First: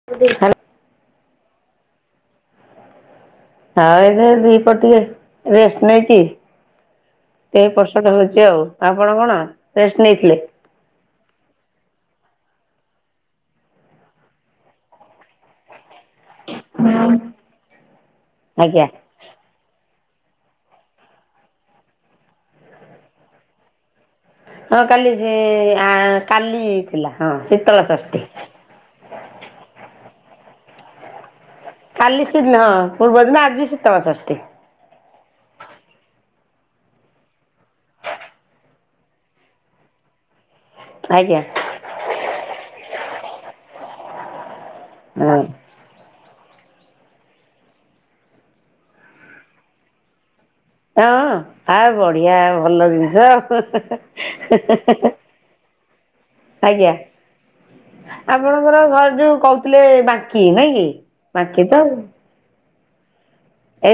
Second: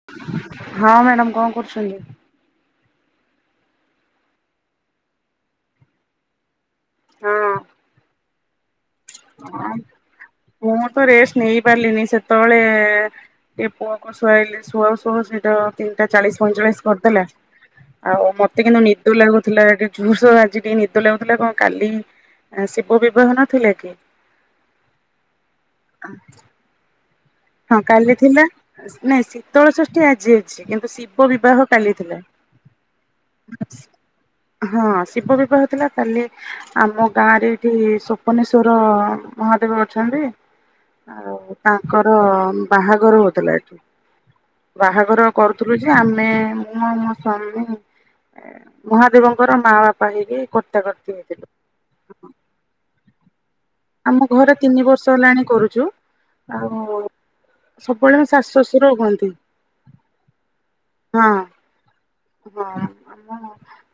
[inaudible] ହଁ ମ୍ୟାଡାମ୍ କଣ କରୁଛନ୍ତି? ହଁ ଏ ଦି ପଟେ ଏ ରେଷ୍ଟ ନେଇକି ହଁ ଆପଣ କଣ ରେଷ୍ଟ୍ ନେଇଥିଲେ? ମୁଁ ତ ରେଷ୍ଟ ନେଇ ପାରିଲିିନି ସେତେବେଳେ ଏ ପୁଅକୁ ଶୁଆଇଲି ଶୁଆଉ ଶୁଆଉ ଶେଟୁ ତିନିଟା ଚାଳିଶି ପଇଁଚାଳିଶି କରିଦେଲେ ଆଉ ମତେ କିନ୍ତୁ ଆଜ୍ଞା ନି ନିଦ ଲାଗୁଥିଲା ଜୁସ ଆଜି ଟିକେ ନିଦ ଲାଗୁଥିଲା କଣ କାଲି ଆ ଶିବ ବିବାହ ନଥିଲା କି? ହଁ କାଲି ହେ ଆଁ କାଲି ଥିଲା ହଁ। ହଁ ଶୀତଳ କାଲି ଷଷ୍ଠୀ। ଥିଲା ନାଇଁ ଶୀତଳ ଷଷ୍ଠୀ ଆଜି ଅଛି କିନ୍ତୁ ଶିବ ବିବାହ କାଲି ଶି ହଁ ଆଜି ଶିତଳ ଷଷ୍ଠୀ ହଁ ଶିବ ବିବାହ ଥିଲା କାଲି ଆମ ଗାଁ ରେ ଏଠି ସପନେଶ୍ୱର୍ ମହାଦେବ ଅଛନ୍ତି। ଆଉ ଆଜ୍ଞା। ତାଙ୍କର ବାହାଘର ହେଉଥିଲା ଏଠି ବାହାଘର ହଁ। କରୁ ଆମେ ମୁଁ ମୋ ସ୍ୱାମୀ ମହାଦେବଙ୍କର ମାଆ ବାପା ହେଇକି କରୁ ହାଁ ଆ ବଢିଆ ଭଲ ଜିନିଷ। ଆମ ଘରେ ତିନି ବର୍ଷ ହେଲାଣି କରୁଛୁ ଆଉ ଆଜ୍ଞା ସବୁବେଳେ ଶାଶୁ ଆପଣଙ୍କର ଶ୍ୱଶୁର ଘର ହୁଅନ୍ତି। ଯୋଉଁ କହୁଥିଲେ ବାଙ୍କୀ ନାଇକି ହଁ ବାଙ୍କୀ ତ ଆଉ। ହଁ ଆମ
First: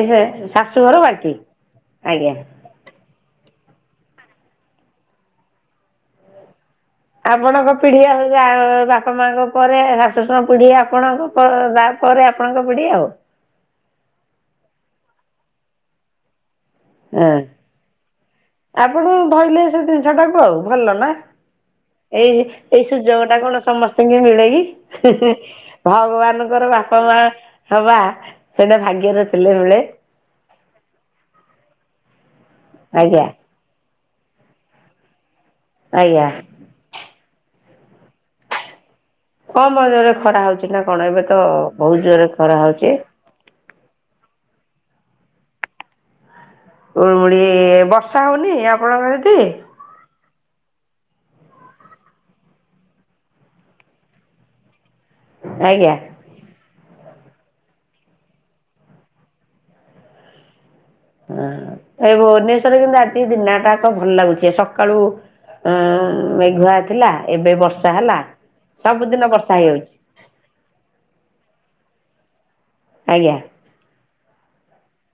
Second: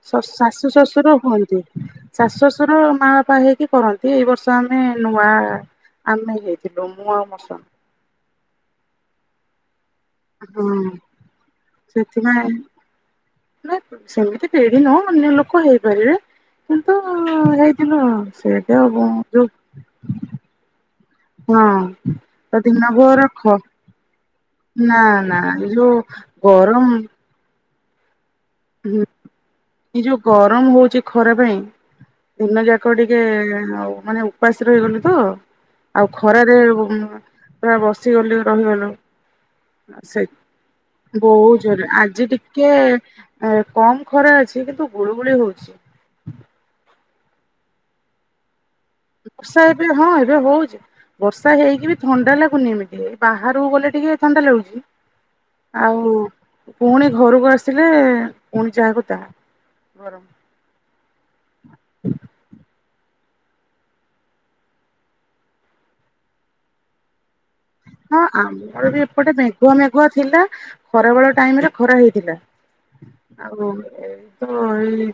ଶଶ ଶାଶୁ ଶାଶୁଘର ଶଶୁର ବାଙ୍କି ହୁଅନ୍ତି ଆଜ୍ଞା। ଶାଶୁ ଶଶୁ। ଆମର ମାଆ ବାପା ହେଇକି କରନ୍ତି ଏଇ ବର୍ଷ ଆମେ ନୂଆ ଆମେ ହେଇଚୁଁ ଦୋମୁହାଁ ବର୍ଷା। ଆପଣଙ୍କ ପିଢ଼ି ଆମେ ଯା ବାପା ମାଆଙ୍କ ପରେ ହାଁ ଶଶୁର ହଁ ପିଢ଼ି ଆପଣଙ୍କ ଗଲା ପରେ ଆପଣଙ୍କ ପିଢ଼ି ଆଉଁ। ହାଁକଁ ସେମିତି ପିଢ଼ି ନୁହ ଅନ୍ୟ ଲୋକ ହେଇ ପାରିବେ। କିନ୍ତୁ ହଁ ହେଇଥିଲୁ ଆଉ ସେଇ ଯୋଉଁ ଉଁ ମଁ ସେଟାକୁ ଆଉ ଭଲ ନାଁ ହଁ ତ ଏଇ ଦିନ ସୁଯୋଗ ଭୋର ଟା ଖ କଣ ସମସ୍ତଙ୍କୁ ମିଳେ କି। ନା ହେଁ ହେଁ ନା ଏ ଯୋଉ ଭଗବାନଙ୍କର ଗରମ ବାପା ମାଆ। ହବା ସେଟା ଭାଗ୍ୟ ରେ ଥିଲେ ମିଳେ। ଏଇ ଯୋଉ ଗରମ ହଉଛି ଖରା ପାଇଁ ଦିନ ଯାକ ଟିକେ ଆଜ୍ଞା ଆଉ ମାନେ ଉପାସ ଗଲେ ତ ଆଉ ଆଜ୍ଞା ଖରାରେ ପୁରା ବସିଗଲେ ରହିଗଲୁ। କମ ନାଁ ଜୋରରେ ଖରା ହଉଛି ନା କଣ ସେଇ ଏବେ ତ ବହୁତ୍ ଜୋରେ ବହୁତ ଜୋରରେ ଆଜି ଖରା ଟିକେ। ହଉଛି ଆରେ କମ୍ ଖରା ଅଛି କିନ୍ତୁ ଗୁଳୁଗୁଳି ହଉଛି। ଗୁଳୁଗୁଳି ବର୍ଷା ହେଉନି ଆଉ। ବର୍ଷା ଏବେ ହଉନି ଏବେ ହଉଛି। ବର୍ଷା ହେଇକି ବି ଥଣ୍ଡା ଲାଗୁନି ଏମିତି ବାହାରକୁ ଗୋଲେ ଟିକେ ଥଣ୍ଡା ଲାଗୁଛି। ଆଜ୍ଞା ଆଉ ପୁଣି ଘରକୁ ଆସିଲେ ପୁଣି ଯାହାକୁ ତାହା ଗରମ। ହଁ ଏ ଭୁବନେଶ୍ଵରରେ କିନ୍ତୁ ଆଜି ଦିନ ଟା ଯାକ ଭଲ ଲାଗୁଛି। ସକାଳୁ ଏଁ ମେଘ ଆଇଥିଲା ଏବେ ବର୍ଷା ହେଲା ହଁ ଆମର ବି ସବୁଦିନ ଏପଟେ ବର୍ଷା ମେଘୁଆ ହେଇଯାଉଛି ମେଘୁଆ ଥିଲା ଖରା ବେଳ ଟାଇମ ରେ ଖରା ହେଇଥିଲା। ଆଜ୍ଞା ଆଉ ଏଇ ତ ଏଇ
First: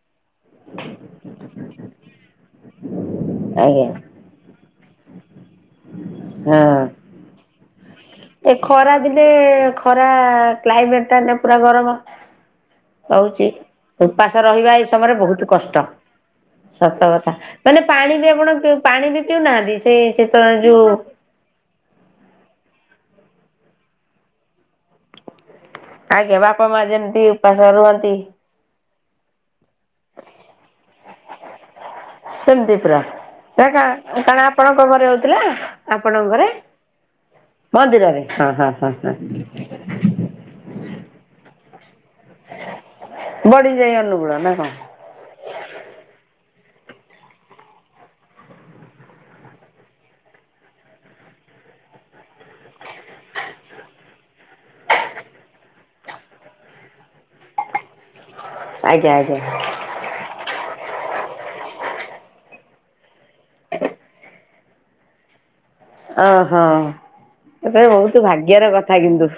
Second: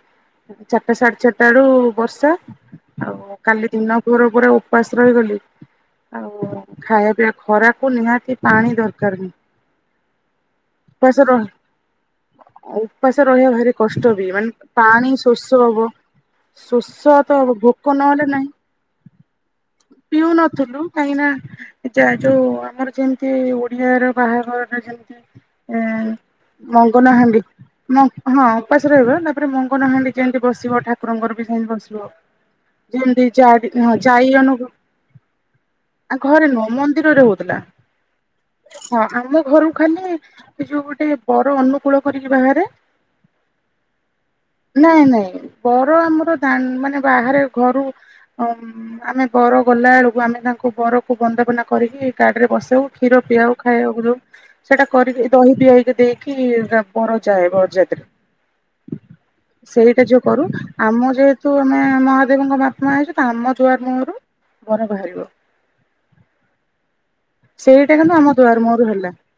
ଚାରିଟା ସାଢେ ଚାରିଟା ରୁ ବର୍ଷା ଆଉ କାଲି ଆଜ୍ଞା ଦିନ ପୁରା ପୁରା ଉପାସ ରହିଗଲି ଆଉ ହେଁ। ଖାଇବା ପିଇବା ଖରାକୁ ନିହା ଏ ଖରା ଦିନେ ଖରା କ୍ଲାଇମେଟ୍ ଉପାସ ଟା ଦେ ରହି ପୁରା ଗରମ। ଉପାସ ହୋଉଛି ରହିବା ଭାରି କଷ୍ଟ ବି ଉପାସ ମାନେ ରହିବା ଏଇ ପାଣି ସମୟରେ ବହୁତ୍ ଶୋଷ ହବ କଷ୍ଟ। ଶୋଷ ସତ ତ କଥା ମାନେ ଭୋକ ପାଣି ନହେଲେ ବି ନାହିଁ ଆପଣ ପିଉ ପାଣି ବି ପିଉନାହାନ୍ତି ସେ ସମୟରେ ପିଉନଥିଲୁ ଯୋଉଁ କାହିଁକି ନାଁ ଏଯା ଯୋଉଁ ଆମର ଯେମିତି ଓଡ଼ିଆର ବାହାଘର ଟା ଯେମିତି ହେଁ ଆଜ୍ଞା ବାପା ମା ମଙ୍ଗନ ଯେମିତି ହାଣ୍ଡି ଉପାସ ରୁହନ୍ତି ମଙ୍ଗ ହଁ। ଉପାସ ରହିବ ତାପରେ ମଙ୍ଗନହାଣ୍ଡି ଯେମିତି ବସିବ ଠାକୁରଙ୍କର ବି ସେମିତି ବସିବ। ସେମିତି ପୁରା ଯେମତି ନା ଚାରି ହଁ କାରଣ ଚାରିଜଣଙ୍କୁ ଆପଣଙ୍କ ଘରେ ହଉଥିଲା ଘରେ ନୁହଁ ମନ୍ଦିରରେ ହଉଥିଲା। ହଁ ଆମ ଘରକୁ ଖାଲି। ଏ ଯୋଉଁ ଗୋଟେ ବର ଅନୁକୂଳ କରିକି ବାହାରେ। ବଢିଯାଏ ଅନୁକୂଳ ନାଁ କଣ? ନାଇଁ ନାଇଁ ବର ଆମର ଦାଣ୍ଡ ମାନେ ବାହାରେ ଘରୁ ଉମ ଆମେ ବର ଗଲା ବେଳକୁ ଆମେ ତାଙ୍କୁ ବରକୁ ବନ୍ଦାପନା କରିକି ଗାଡ଼ିରେ ବସାଉ କ୍ଷୀର ପିଆଉ। ଖାଇବାକୁ ଦେବୁ ସେଇଟା କରିକି ଦହି ପିଆଇ ଦେଇକି ତା ବର ଯାଏ ବରଯାତ୍ରୀ। ଆଜ୍ଞା ଆଜ୍ଞା। ସେଇଟା ଯୋଉଁ କରୁ ଆମ ଯେହେତୁ ଆମେ ମହାଦେବଙ୍କ ବାପା ମା ହେଇଛୁ ତ ଆମ ଦୁଆର ମୁହଁରୁ ବର ବାହାରିବ। ଓ ହୋ। [unintelligible] ସେଇଟା କିନ୍ତୁ ବହୁତ ଆମ ଦୁଆର ଭାଗ୍ୟର ମୁହଁରୁ କଥା ହେଲା କିନ୍ତୁ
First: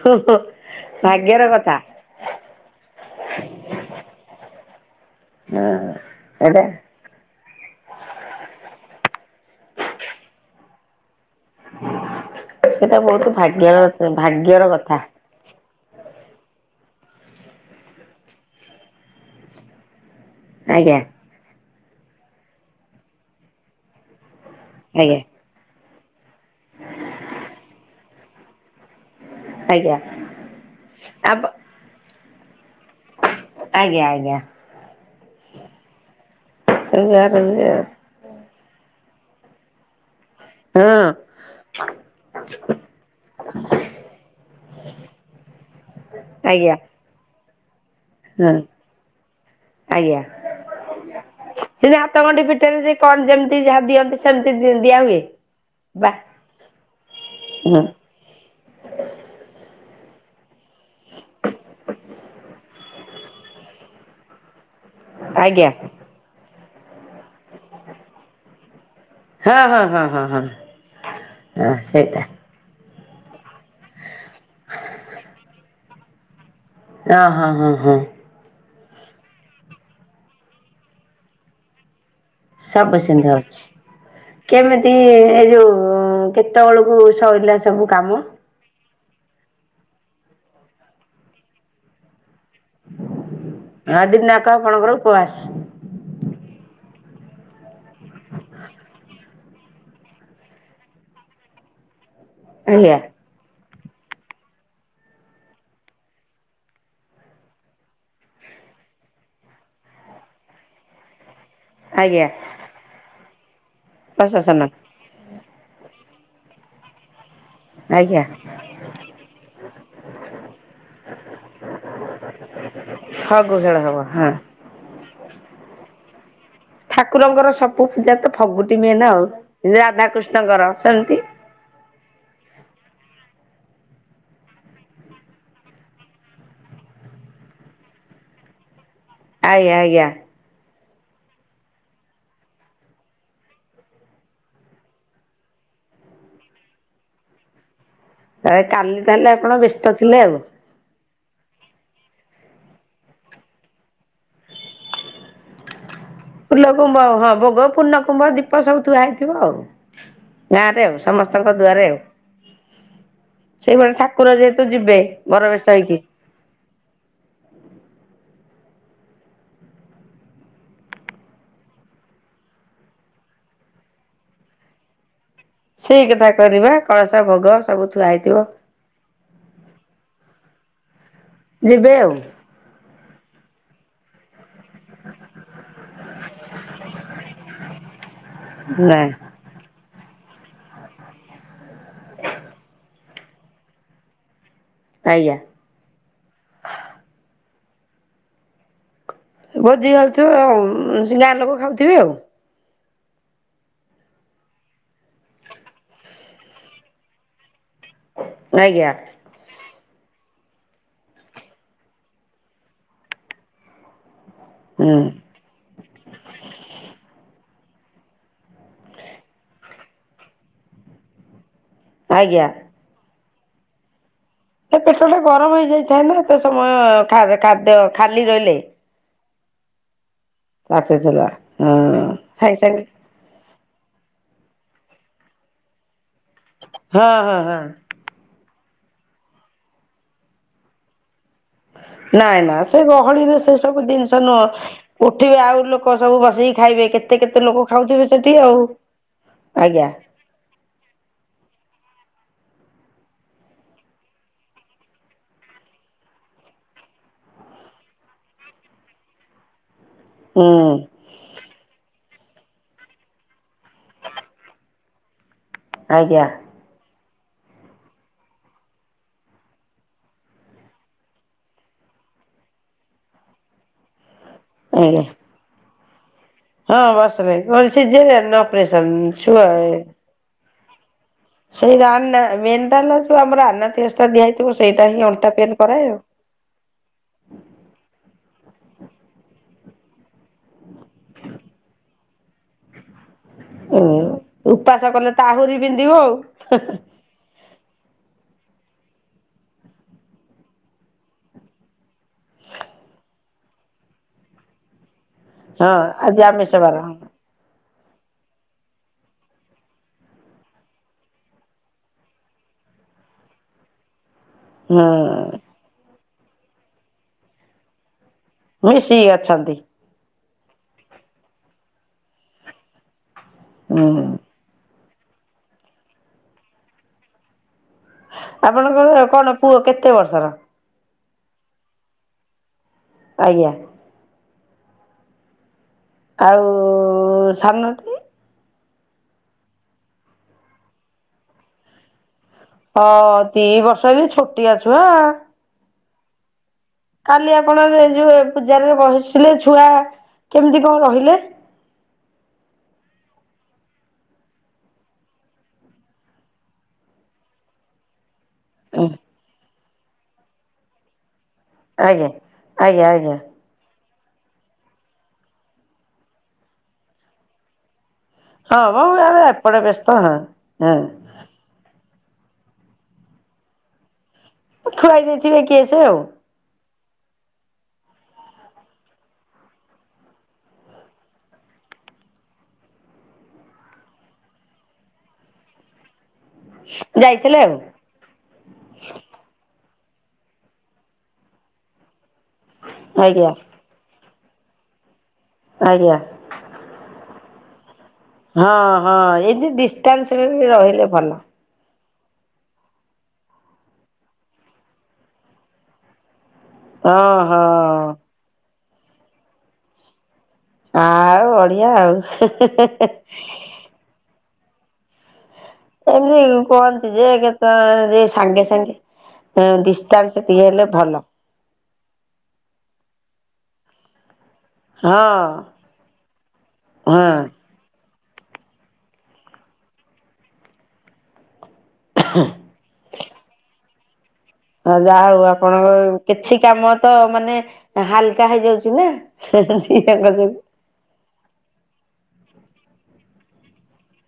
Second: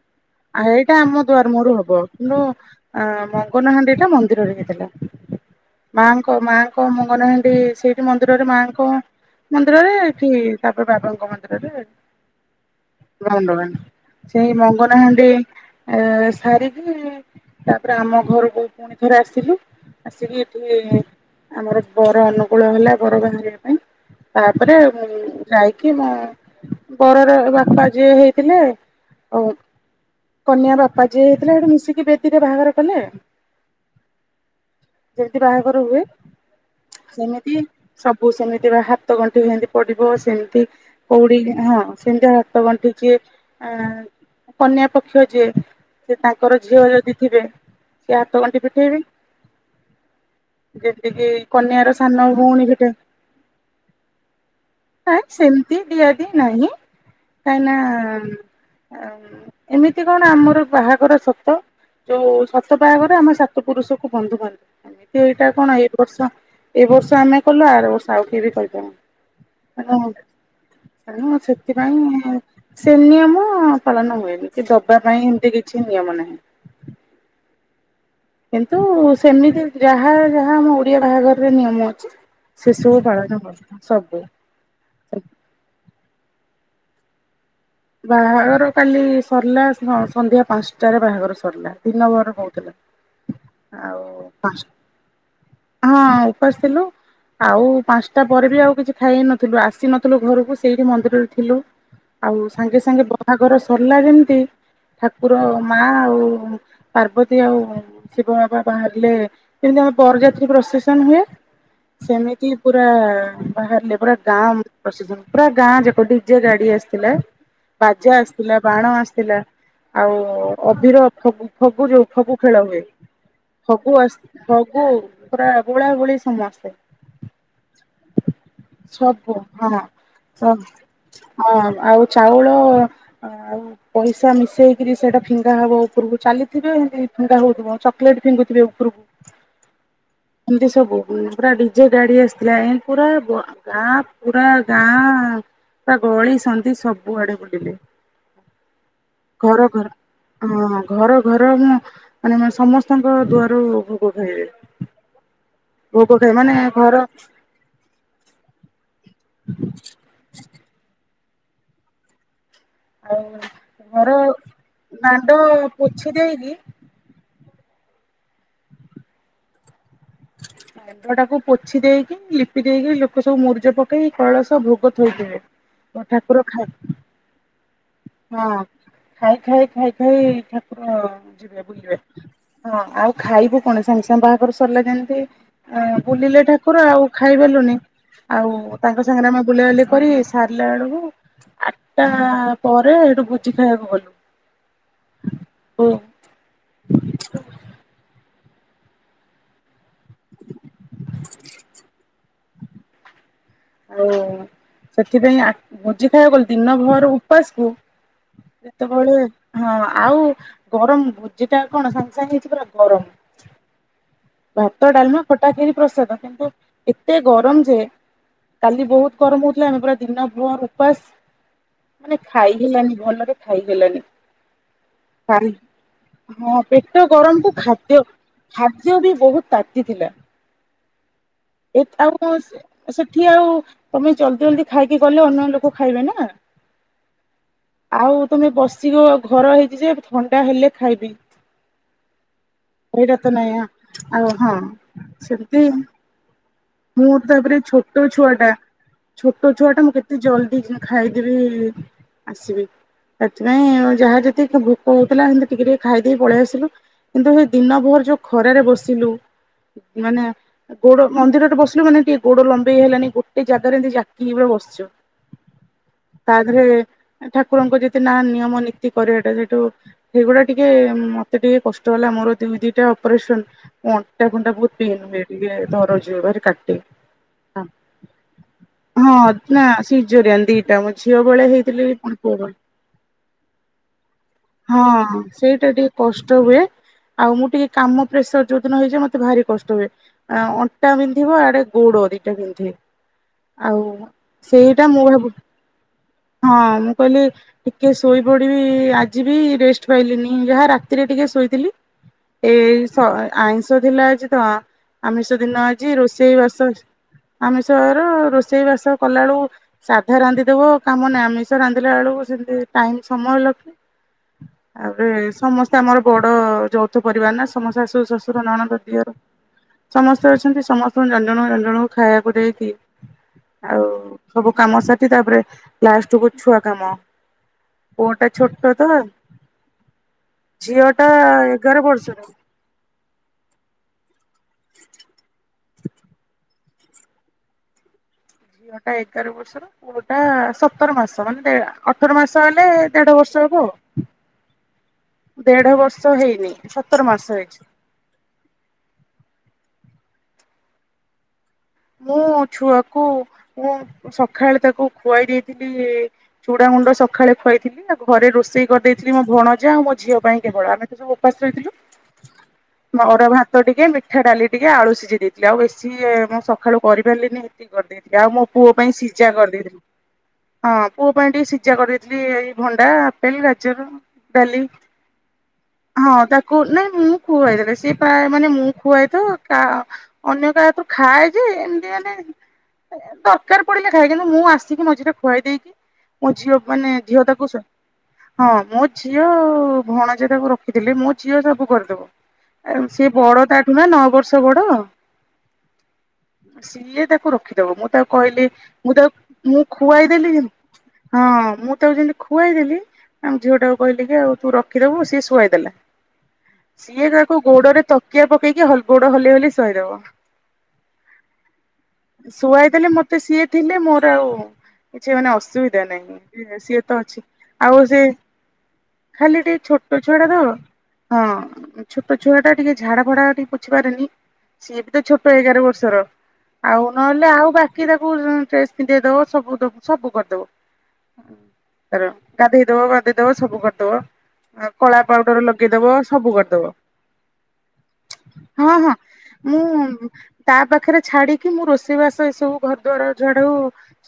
ଭାଗ୍ୟର କଥା। ମୋ ଆଁ ମଙ୍ଗନହାଣ୍ଡି ଟା ମନ୍ଦିରରେ ହେଇଥିଲା। ହଁ ମାଙ୍କ ସେଟା ମାଙ୍କ ମଙ୍ଗନ ହା ସେଠି ସେଇଠି ମନ୍ଦିରରେ ମାଙ୍କ ମନ୍ଦିରରେ ଏଠି ତାପରେ ବାବାଙ୍କ ମନ୍ଦିରରେ ସେଟା ବହୁତ ଭାଗ୍ୟର [unintelligible] ସେଇ ଭାଗ୍ୟର କଥା ମଙ୍ଗନହାଣ୍ଡି ଏ ସାରିକି ତାପରେ ଆମ ଘରକୁ ପୁଣି ଥରେ ଆସିଲି ଆସିକି ଏଠି ଆଜ୍ଞା ଆମର ବର ଅନୁକୂଳ ହେଲା ବର ବାହାରିବା ପାଇଁ ତାପରେ ଆଜ୍ଞା ଯାଇକି ମୋ ବରର ବାପା ଯିଏ ହେଇଥିଲେ ଆଉ ଆଜ୍ଞା କନ୍ୟା ବାପା ଯିଏ ଆପ ହେଇଥିଲେ ହେଠୁ ମିଶିକି ବେଦିରେ ବାହାଘର କଲେ। ଆଜ୍ଞା ଆଜ୍ଞା ଯେମିତି ବାହାଘର ହୁଏ ହଁ ଆଜ୍ଞା ସେମିତି ସବୁ ପୁ ସେମିତି ବା ହାତ ଗଣ୍ଠି ହେମିତି ପଡିବ ସେମିତି ହଁ କଉଡି ହଁ ସେମିତି ହା ହାତ ଗଣ୍ଠି ଯିଏ ଆଁ କନ୍ୟା ପକ୍ଷ ଯିଏ ସେ ତାଙ୍କର ଆଜ୍ଞା ଝିଅ ଯଦି ଥିବେ ସିଏ ହାତ ଗଣ୍ଠି ପିଠେଇବେ। ଆଜ୍ଞା। କିି କନ୍ୟାର ସେ ଯିଏ ସାନ ହାତ ଗଣ୍ଠି ଭଉଣୀ ଫିଟେଇଲେ ଫିଟେ ଯେ କଣ ଯେମିତି ଯାହା ଦିଅନ୍ତି ସେମତି ଦି ଦିଆ ହୁଏ? ଦି ବା ଦିଆନ୍ତି ନାହିଁ। କାହିଁନା ହୁଁ ଆ ଏମିତି କଣ ଆମର ବାହାଘର ସତ। ଯୋଉ ସତ ବାହାଘର ଆମେ ସାତ ପୁରୁଷକୁ ବନ୍ଧୁ ବାନ୍ଧୁ। କି ଏଇଟା ଆଜ୍ଞା କଣ ଏଇ ବର୍ଷ ଏଇ ବର୍ଷ ଆମେ କଲୁ ଆର ବର୍ଷ ଆଉ କିଏ ବି ହଁ କହିପାରନ୍ତି। ହଁ ହଁ [unintelligible] ହଁ ହଁ ହଁ ସେତି ପାଇଁ ସେ ନିୟମ ପାଳନ ହୁଏନି କି ଦବା ପାଇଁ ହେମିତି କିଛି ନିୟମ ନାହିଁ। ୟ ହଁ ହଁ ହଁ। କିନ୍ତୁ ସେମିତି ଯାହା ଯାହା ଆମ ଓଡିଆ ବାହାଘରରେ ନିୟମ ଅଛି। ସେ ସବୁ ସିନ୍ତି ପାଳନ ଅଛି କରୁ ସବୁ। କେମିତି ଏ ଯୋଉ କେତେବେଳକୁ ସରଲା? ବାହାଘର କାଲି ସରିଲା ସ ସନ୍ଧ୍ୟା ପାଞ୍ଚଟାରେ ବାହାଘର ସରିଲା ଦିନ ଭର ହଉଥିଲା। ଆଉ ଦିନଯାକ ଆପଣଙ୍କର ଉପବାସ ପଂଶ ହଁ ଉପାସ୍ ଥିଲୁ। ଆଉ ପାଞ୍ଚଟା ପରେ ବି ଆଉ କିଛି ଖାଇ ହେଇନଥିଲୁ ଆସିନଥିଲୁ ଘରକୁ ସେଇଠି ମନ୍ଦିରରେ ଥିଲୁ। ଆଉ ସାଙ୍ଗେ ଆଜ୍ଞା ସାଙ୍ଗେ ବାହାଘର ସରିଲା ଯେମିତି ଠାକୁର ମା ଆଉ ପାର୍ବତୀ ଆଉ ଶିବ ବାବା ବାହାରିଲେ ଯେମିତି ଆମ ବରଯାତ୍ରୀ ପ୍ରଶସନ୍ ହୁଏ ଆଜ୍ଞା ସେମିତି ପୁରା ବାହାରିଲେ ପୁରା ପ୍ରଶାସନ ଗାଁ ପ୍ରସେସନ୍ ପୁରା ଗାଁ ଯାକ ଡିଜେ ଗାଡି ଆସିଥିଲେ। ବାଜା ଆଜ୍ଞା ଆସିଥିଲା ବାଣ ଆସିଥିଲା। ଆଉ ଅଭିିର ଫ ଫଗୁ ଯୋଉ ଫଗୁ ଖେଳ ହୁଏ। ଖେଳ ଫଗୁ ହବ ଆସ ହଁ ଫଗୁ ପୁରା ବୋଳା ବୋଳି ସମସ୍ତେ। ଠାକୁରଙ୍କର ସବୁ ପୂଜା ତ ଫଗୁଟି ମେନ୍ ଆଉ ସବୁ ହଁ। ରାଧାକୃଷ୍ଣଙ୍କର ସେମିତି। ହଁ ଆଉ ଚାଉଳ ଆଉ ପଇସା ମିଶେଇକିରି ସେଇଟା ଫିଙ୍ଗା ହବ ଉପରକୁ ଚାଲିଥିବେ ହେନ୍ତି ଫିଙ୍ଗା ହଉଥିବ ଚକୋଲେଟ ଫିଙ୍ଗୁଥିବେ ଉ ଉପୁରୁ ଆଜ୍ଞା ଆଜ୍ଞା। ଏମିତି ସବୁ ପୁରା ଡିଜେ ଗାଡି ଆସିଥିଲା ଏନ୍ତି ପୁରା ବ ଗାଁ ପୁରା ଗାଁ ପୁରା ଗଳି ସନ୍ଧି ସବୁ ଆଡେ ବୁଲିଲେ। ଏ କାଲି ତାହେଲେ ଆପଣ ଘର ଘର ବ୍ୟସ୍ତ ଥିଲେ ଆଉ। ହଁ ଘର ଘର ମୁଁ ମାନେ ସମସ୍ତଙ୍କ ଦୁଆରୁ ଭୋଗ ଖାଇବେ। ଭୋଗ ଖା ମା ଫୁଲ କୁମ୍ଭ ହଁ ଭୋଗ ପୂର୍ଣ କୁମ୍ଭ ଦି ପାପ ସବୁ ଥୁଆ ହେଇଥିବ ଆଉ ଗାଁ ରେ ଆଉ ସମସ୍ତଙ୍କ ଦୁଆରେ ଆଉ। ଆଉ ସେଇ ଭଳି ଘର ଠାକୁର ଯେହେତୁ ଯିବେ ଦାଣ୍ଡ ବର ବେଶ ହେଇକି। [inaudible] ହଁ [unintelligible] ଘରଟାକୁ ପୋଛି ଦେଇକି ଲିପି ଦେଇକି ଲୋକ ସବୁ ମୁରୁଜ ପକେଇକି କଳସ ଭୋଗ ଥୋଇଥିବେ। ସେଇ କଥା କରିବା କଳସ ଭୋଗ ସବୁ ଥୁଆ ହେଇଥିବ। ହଁ ଖାଇ ଖାଇ ଖାଇ ଖାଇ ଠାକୁର ଯିବେ ବୁଝିଲେ ହଁ ଆଉ ଖାଇବୁ କଣ ସାଙ୍ଗେ ସାଙ୍ଗ ବାହାଘରୁ ସରିଲା ଯେଣି ବୁଲିଲେ ଠାକୁର ଆଉ ଖାଇପାରଲୁନି ଆଉ ନା ତାଙ୍କ ସାଙ୍ଗରେ ଆମେ ବୁଲାବୁଲି କରି ସାରିଲା ବେଳକୁ ଆଠଟା ପରେ ହେଠୁ ଭୋଜି ଖାଇବାକୁ ଗଲୁ। ଆଜ୍ଞା। ହୁଁ ଭୋଜି ହେଉଥିବ ଆଉ। ଗାଁ ଲୋକ ଖାଉଥିବେ ଆଉ ଆଉ ସେଥିପାଇଁ ଭୋଜି ଖାଇବାକୁ ଗଲେ ଦିନ ଭର ଉପାସକୁ ଆଜ୍ଞା ଯେତେବେଳେ ହଁ ଆଉ ଗରମ ଭୋଜି ଟା କଣ ସାଙ୍ଗେ ସାଙ୍ଗେ ହେଇଛି ପୁରା ଗରମ ଭାତ, ହୁଁ ଡାଲମା, ଖଟା, କ୍ଷୀରି, ପ୍ରସାଦ କିନ୍ତୁ ଏତେ ଗରମ ଯେ କାଲି ବହୁତ ଗରମ ହଉଥିଲା ଆମେ ପୁରା ଦିନ ଭର ଉପାସ ମାନେ ଆଜ୍ଞା ଖାଇ ହେଲାନି ଭଲରେ ଖାଇ ହେଲାଣି। ସେ ପେଟଟା ଗରମ ହେଇଯାଇଥାଏ ନା ଏତେ ହଁ ସମୟ ପେଟ ଗରମକୁ ଖାଦ୍ୟ ଖାଲି ରହିଲେ। ଖାଦ୍ୟ ଟି ବହୁତ ତାତିଥିଲା। ତାତିଥିଲା। ହଁ ଆଉ ସାଙ୍ଗେ ସାଙ୍ଗେ ସେଠି ଆଉ ତମେ ଜଲଦି ଜଲଦି ଖାଇକି ଗଲେ ଅନ୍ୟ ଲୋକ ଖାଇବେ ନା। ହଁ ହଁ ହଁ। ଆଉ ତମେ ବସିବ ଘର ହେଇଛି ଯେ ଥଣ୍ଡା ହେଲେ ଖାଇବି। ନାଇଁ ନା ସେ ଏଇଟା ତ ଗହଳିରେ ସେ ନାଇଁ ସବୁ ଜିନିଷ ଆଉ ନୁହଁ ହଁ ଉଠିବେ ସେମିତି ଆଉ ଲୋକ ସବୁ ବସିକି ଖାଇବେ ମୁଁ କେତେ କେତେ ତାପରେ ଲୋକ ଛୋଟ ଖାଉଥିବେ ଛୁଆ ସେଠି ଟା ଆଉ ଛୋଟ ଛୁଆ ଟା ଆଜ୍ଞା। ମୁଁ ଜଲଦି ଖାଇଦେବି ଆସିବି। ସେଥିପାଇଁ ଯାହା ଯେତିକି ଭୋକ ହଉଥିଲା ସେମିତି ଟିକେ ଟିକେ ଖାଇଦେଇ ପଳେଇ ଆସିଲୁ। କିନ୍ତୁ ଦିନ ଭୋର ଯୋଉ ଖରାରେ ବସିଲୁ ମାନେ ହୁଁ ଗୋଡ ମନ୍ଦିର ବସିଲୁ ମାନେ ଟିକେ ଗୋଡ ଲମ୍ବେଇ ହେଲାନି ଗୋଟେ ଜାଗାରେ ଏମତି ଜାକିକି ପୁରା ବସିଛୁ। ଆଜ୍ଞା ତା ଦେହରେ ଠାକୁରଙ୍କ ଯେତେ ନା ନିୟମ ନୀତି କରିବାଟା ସେଇଠୁ ସେଗୁଡା ଟିକେ ମତେ ଟିକେ କଷ୍ଟ ହେଲା ମୋର ଦୁଇ ଦିଟା ଅପରେସନ ଅଣ୍ଟା ଫଣ୍ଟା ବହୁତ ପେନ୍ ଆଜ୍ଞା ହୁଏ ଟିକେ ଦରଜ ହୁଏ କାଟେ। ହଁ ବାପରେ ନ ସିଯେରିନ ନା ଅପରେସନ୍ ଛୁଆ ସିଜରିଆନ୍ ଦିଟା ଝିଅ ବଳେଆ ସେଇ ହେଇଥିଲି ପୁଣି ରାନା ପୁଅବେଳେ ମେଣ୍ଡାଲ ଯୋଉ ଆମର ଆନାଥିଓସ୍ଟା ଦିଆହେଇଥିବ ସେଇଟା ହିଁ ହଁ ଅଣ୍ଟା ପେନ୍ ସେଇଟା କରାଏ ଟିକେ ଆଉ। କଷ୍ଟ ହୁଏ ଆଉ ମୁଁ ଟିକେ କାମ ପ୍ରେସର ଯୋଉ ଦିନ ହେଇଯାଏ ମତେ ଭାରି କଷ୍ଟ ହୁଏ। ଅଣ୍ଟା ବି ନ୍ଧିବ ଆଡେ ଗୋଡ ଦିଟା ବିନ୍ଧେ। ଆଉ ହୁଁ ଉପାସ ସେଇଟା ମୁଁ କଲେ ତ ଭାବ। ଆହୁରି ବିନ୍ଧିବ ଆଉ। ହଁ ମୁଁ କହିଲି। ଟିକେ ଶୋଇପଡିବି ଆଜି ବି ରେଷ୍ଟ ପାଇଲିନି ଯାହା ରାତିରେ ଟିକେ ଶୋଇଥିଲି। ଏଇ ଆଇଁଷ ଥିଲା ଆଜି ତ ଆମିଷ ଦିନ ହଁ ଆଜି ରୋଷେଇ ଆମିଷ ବାସ। ବାର ହୁଁ। ଆମିଶ ଘର ରୋଷେଇ ବାସ କଲାବେଳକୁ ସାଧା ରାନ୍ଧିଦବ କାମ ନାହିଁ ଆମିଷ ରାନ୍ଧିଲା ବେଳକୁ ସେମତି ଟାଇମ୍ ସମୟ ଲାଗେ। ଆଉପରେ ସମସ୍ତେ ଆମର ବଡ ଯୌଥ ପରିବାର ନା ସମସ୍ତେ ଶାଶୁ ଶଶୁର। ଶୁର ନଣନ୍ଦ ମିଶିକି ଦିଅର। ଅଛନ୍ତି ସମସ୍ତେ ଅଛନ୍ତି ସମସ୍ତଙ୍କୁ ଜଣଜଣ ଜଣଙ୍କୁ ଖାଇବାକୁ ଦେଇକି ଆଉ। ହୁଁ ସବୁ କାମ ସାରି ତାପରେ ଲାଷ୍ଟ କୁ ଛୁଆ କାମ। ପୁଅ ଟା ଛୋଟ ଆପଣଙ୍କର ତ କଣ ପୁଅ କେତେ ବର୍ଷର। ଝିଅ ଟା ଏଗାର ବର୍ଷର। ଆଜ୍ଞା। ଆଉ ସାନ ଟା। ଝିଅ ଟା ଏଗାର ବର୍ଷର ପୁଅଟା ସତର ମାସ ମାନେଦେଢ଼। ଅଠର ମାସ ହେଲେ ହଁ ଦେଢ ବର୍ଷ ଦି ହବ। ହେଲେ ଛୋଟିଆ ଛୁଆ। ଦେଢ ବର୍ଷ ହେଇନି ସ। କାଲି ଆପଣମାନେ ଏ ଯୋଉ ଯୋଉ ପୂଜାରେ ବସିଲେ ଛୁଆ କେମିତି କଣ ରହିଲେ। ମୁଁ ଛୁଆକୁ ମୁଁ। ସକାଳେ ତାକୁ ଖୁଆଇ ଦେଇଥିଲି ଚୁଡା ଗୁଣ୍ଡ ସକାଳେ ଖୁଆଇଥିଲି ତା। ଘରେ ରୋଷେଇ କରିଦେଇଥିଲି ମୋ ଭଣଜା ଆଉ ମୋ ଝିଅ ପାଇଁ କେବଳ ଆମେ ତ ସବୁ। ଉପାସ ରହିଥିଲୁ ଆଜ୍ଞା ଆଜ୍ଞା ମ ଆଜ୍ଞା ଅରୁଆ ଭାତ। ଭାତ ଟିକେ ମିଠା ଡାଲି ଟିକେ ଆଳୁ ସିଝେଇ ଦେଇଥିଲି ଆଉ ବେଶୀ ମୁଁ ସକାଳୁ କରିପାରିଲିନି। କି କରିଦେଇଥିଲି ଆଉ ମୋ ହଁ ପୁଅ ମ ପାଇଁ ଆମେ ସିଝା ଏପଟେ କରିଦେଇଥିଲି ବ୍ୟସ୍ତ ହଁ ହଁ ପୁଅ। ପାଇଁ ଟିକେ ସିଝା କରିଦେଇଥିଲି ଏଇ ଭଣ୍ଡା ଆପେଲ ଗାଜର। ଡାଲି ଖୁଆଇ ଦେଇଥିବେ କିଏ ସେ ଆଉ ହଁ ତା। କୁ ନାଇଁ ମୁଁ ଖୁଆଇେଦେଲେ ସିଏ ପ୍ରାୟ ମାନେ ମୁଁ ଖୁଆଇତ କା ଅନ୍ୟ କାହାତରୁ ଖାଏ। ଯେ ଏମିତି ଦରକାର ପଡିଲେ ଖାଏ କିନ୍ତୁ ମୁଁ ଆସିକି ମଝିରେ ଖୁଆଇ ଦେଇକି। ମୋ ଝିଅକୁ ମାନେ ଯାଇଥିଲେ ଝିଅଟାକୁ ଆଉ ଶୁଆଏ। ହଁ ମୋ ଝିଅ ଭଣଜା ତାକୁ ରଖିଥିଲେ ମୋ ଝିଅ ସବୁ କରିଦେବ। କାରଣ ସିଏ ଆଜ୍ଞା ବଡ ତା ଠୁ ନା ନଅ ବର୍ଷ ବଡ। ଆଜ୍ଞା। ସିଏ ତାକୁ ରଖିଦବ ମୁଁ ତାକୁ। କହିଲି ହଁ ମୁଁ ହଁ ତାକୁ ଏମିତି ମୁଁ ଡିଷ୍ଟାନ୍ସରେ ଖୁଆଇଦେଲି ବି ରହିଲେ ଯେମତି ଭଲ ହଁ ମୁଁ ତାକୁ ଯେମତି। ଖୁଆଇଦେଲି ଆମ ଝିଅଟାକୁ କହିଲି କି ଆଉ ତୁ ରଖିଦବୁ ସିଏ ଶୁଆଇଦେଲା। ସିଏ ହଁ ତାକୁ ଗୋଡରେ ହଁ ତକିଆ ପକେଇକି ହଲ ଗୋଡ ହଲେଇ ହଲେଇ ଶୁଆଇଦେବ। ଆ ଆଉ ଭଡିିଆ ଆଉ। ଶୁଆଇ ଦେଲେ ମତେ ସିଏ ଥିଲେ ମୋର ଆଉ କିଛି ମାନେ ଅସୁବିଧା। ଏମିତି ଚିନ୍ତା ନାଇଁ ସିଏ କୁହନ୍ତି ତ ଯେ ଅଛି କେତେ ଆଉ ସେ। ଯେ ସାଙ୍ଗେ ସାଙ୍ଗେ ଖାଲି ଟିକେ ଛୋଟ ଡିଷ୍ଟାନ୍ସ ଛୁଆଟା ତ ଟିକେ ହେଲେ ଭଲ ହଁ। ଛୋଟ ଛୁଆଟା ଟିକେ ଝାଡା ଫାଡା ଟିକେ ପେଛି ପାରେନି ସିଏ ଏତେ ହଁ ଛୋଟ ଏଗାର ବର୍ଷ। ବର୍ଷର ଆଉ ହଁ ନହେଲେ ଆଉ ବାକି। କି ତାକୁ ଡ୍ରେସ ପିନ୍ଧେଇ ଦବ ସବୁ ଦ ସବୁ କରିଦବ। ତାର ଗାଧେଇ ଦବ ବାଧେଇ ଦବ ସବୁ କରିଦବ। ହଁ ଯା କଳା ହଉ ପାଉଡର ଆପଣଙ୍କ ଲଗେଇଦବ ସବୁ କିଛି କରିଦବ କାମ ତ ମାନେ ହାଲକା ହଁ ହେଇଯାଉଛି ନା। ହଁ ସେ ମୁଁ [unintelligible] ତା ପାଖରେ ଛାଡିକି ମୁଁ ରୋଷେଇ ବାସ ଏ ସବୁ ଘର ଦ୍ୱାର ଝାଡୁ।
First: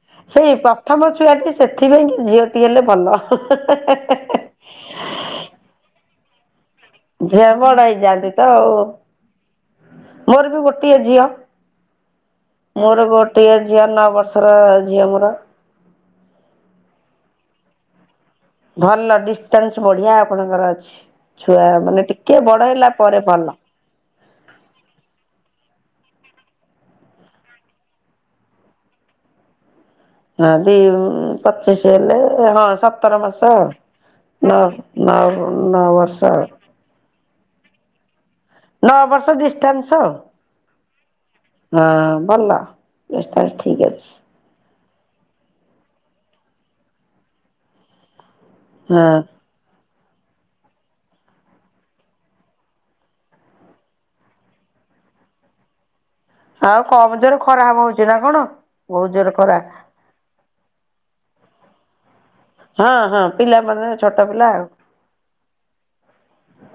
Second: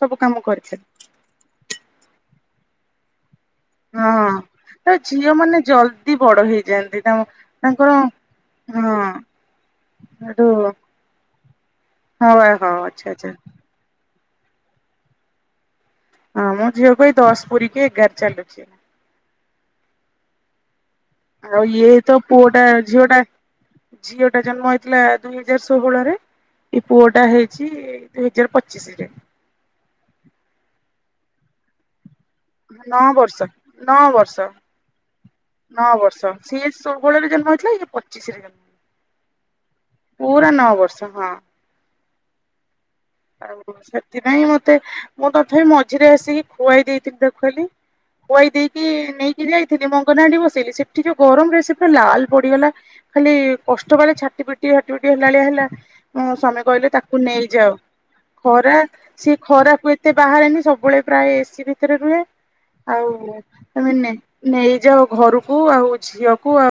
ସବୁ କାମ ସେଇ କରିଥାଏ ପ୍ରଥମ ଛୁଆଟି ସେଥିପାଇଁ କି ଝିଅଟିଏ ହେଲେ ଭଲ ହେ ହେଁ ଏ। ହଁ। ତ ଝିଅ ମାନେ ଜଲଦି ବଡ ହେଇଯାଆନ୍ତି। ତାଙ୍କ ଝିଅ ବଡ ତାଙ୍କର ହେଇଯାଆନ୍ତି ତ ଆଉ ହଁ ସେଠୁ ମୋର ବି ଗୋଟେ। ଗୋଟିଏ ଝିଅ ହଁ ବା ହଁ ମୋର ଆଚ୍ଛା ଆଚ୍ଛା ଗୋଟିଏ ଝିଅ ନଅ ବର୍ଷର ଝିଅ ମୋର। ହଁ ମୋ ଝିଅକୁ ଏଇ ଦଶ ପୁରିକି ଏଗାର ଚାଲୁଛି। ଭଲ ଡିଷ୍ଟାନ୍ସ ବଢିଆ ଆପଣଙ୍କର ଅଛି। ଆଉ ଛୁଆ ଇଏ ମାନେ ଟିକେ ବଡ ହେଲା ପରେ ଭଲ। ଝିଅ ଟା ଜନ୍ମ ହେଇଥିଲା ଦୁଇ ହଜାର ଷୋହଳରେ। ଏଇ ପୁଅ ଟା ହେଇଛି ଦୁଇ ହଜାର ପଚିଶି ରେ। ହଁ ଦି ପଚିଶି ହେଲେ ହଁ ନଅ ସତର ବର୍ଷ ମାସ ଆଉ। ନଅ ବର୍ଷ ନ ନ ନଅ ବର୍ଷ ଆଉ। ଷୋହଳରେ ଜନ୍ମ ହେଇଥିଲା ଇଏ ପଚିସିରେ ଜନ୍ମ। ନଅ ବର୍ଷ ଡିଷ୍ଟାନ୍ସ। ପୁରା ନଅ ବର୍ଷ ହଁ। ହଁ ଭଲ। ଡିଷ୍ଟାନ୍ସ ଆଉ ଠିକ୍ ଅଛି ସେଥିପାଇଁ ମ ତେ ମୁଁ ତଥାପି ମଝିରେ ଆସିକି ଖୁଆଇ ଦେଇଥିଲି ତାକୁ ଖାଲି। ଖୁଆଇ ଦେଇ ହଁ। କି ଯାଇଥିଲି ମଙ୍ଗନହାଣ୍ଡି ବସେଇଲି। ସେଠି ଯୋଉ ଗରମ ରେ ସେ ପୁରା ଲାଲ୍ ପଡିଗଲା। ଖାଲି କଷ୍ଟ ପାଇଲା। ଛାଟି ପିଟି ଛାଟି ପିଟି ହେଲା ଭଳିଆ ହେଲା ମୋ ସ୍ୱାମୀ ଆଉ କହିଲେ କମ ତାକୁ ଜୋରେ ଖରା ନେଇଯାଅ। ହବ ହଉଛି ନା କଣ ଖରା ବହୁତ ଜୋରେ ସିଏ ଖରା ଖରାକୁ ଏତେ ବାହାରେନି ସବୁବେଳେ ପ୍ରାଏ ଏସିି ଭିତରେ ରୁହେ। ହଁ ଆଉ ହଁ ପିଲାମାନେ ତମେ ନେ ଛୋଟ ପିଲା ଆଉ ନେଇଯାଅ ଘରୁକୁ ଆଉ ଝିଅକୁ ଆଉ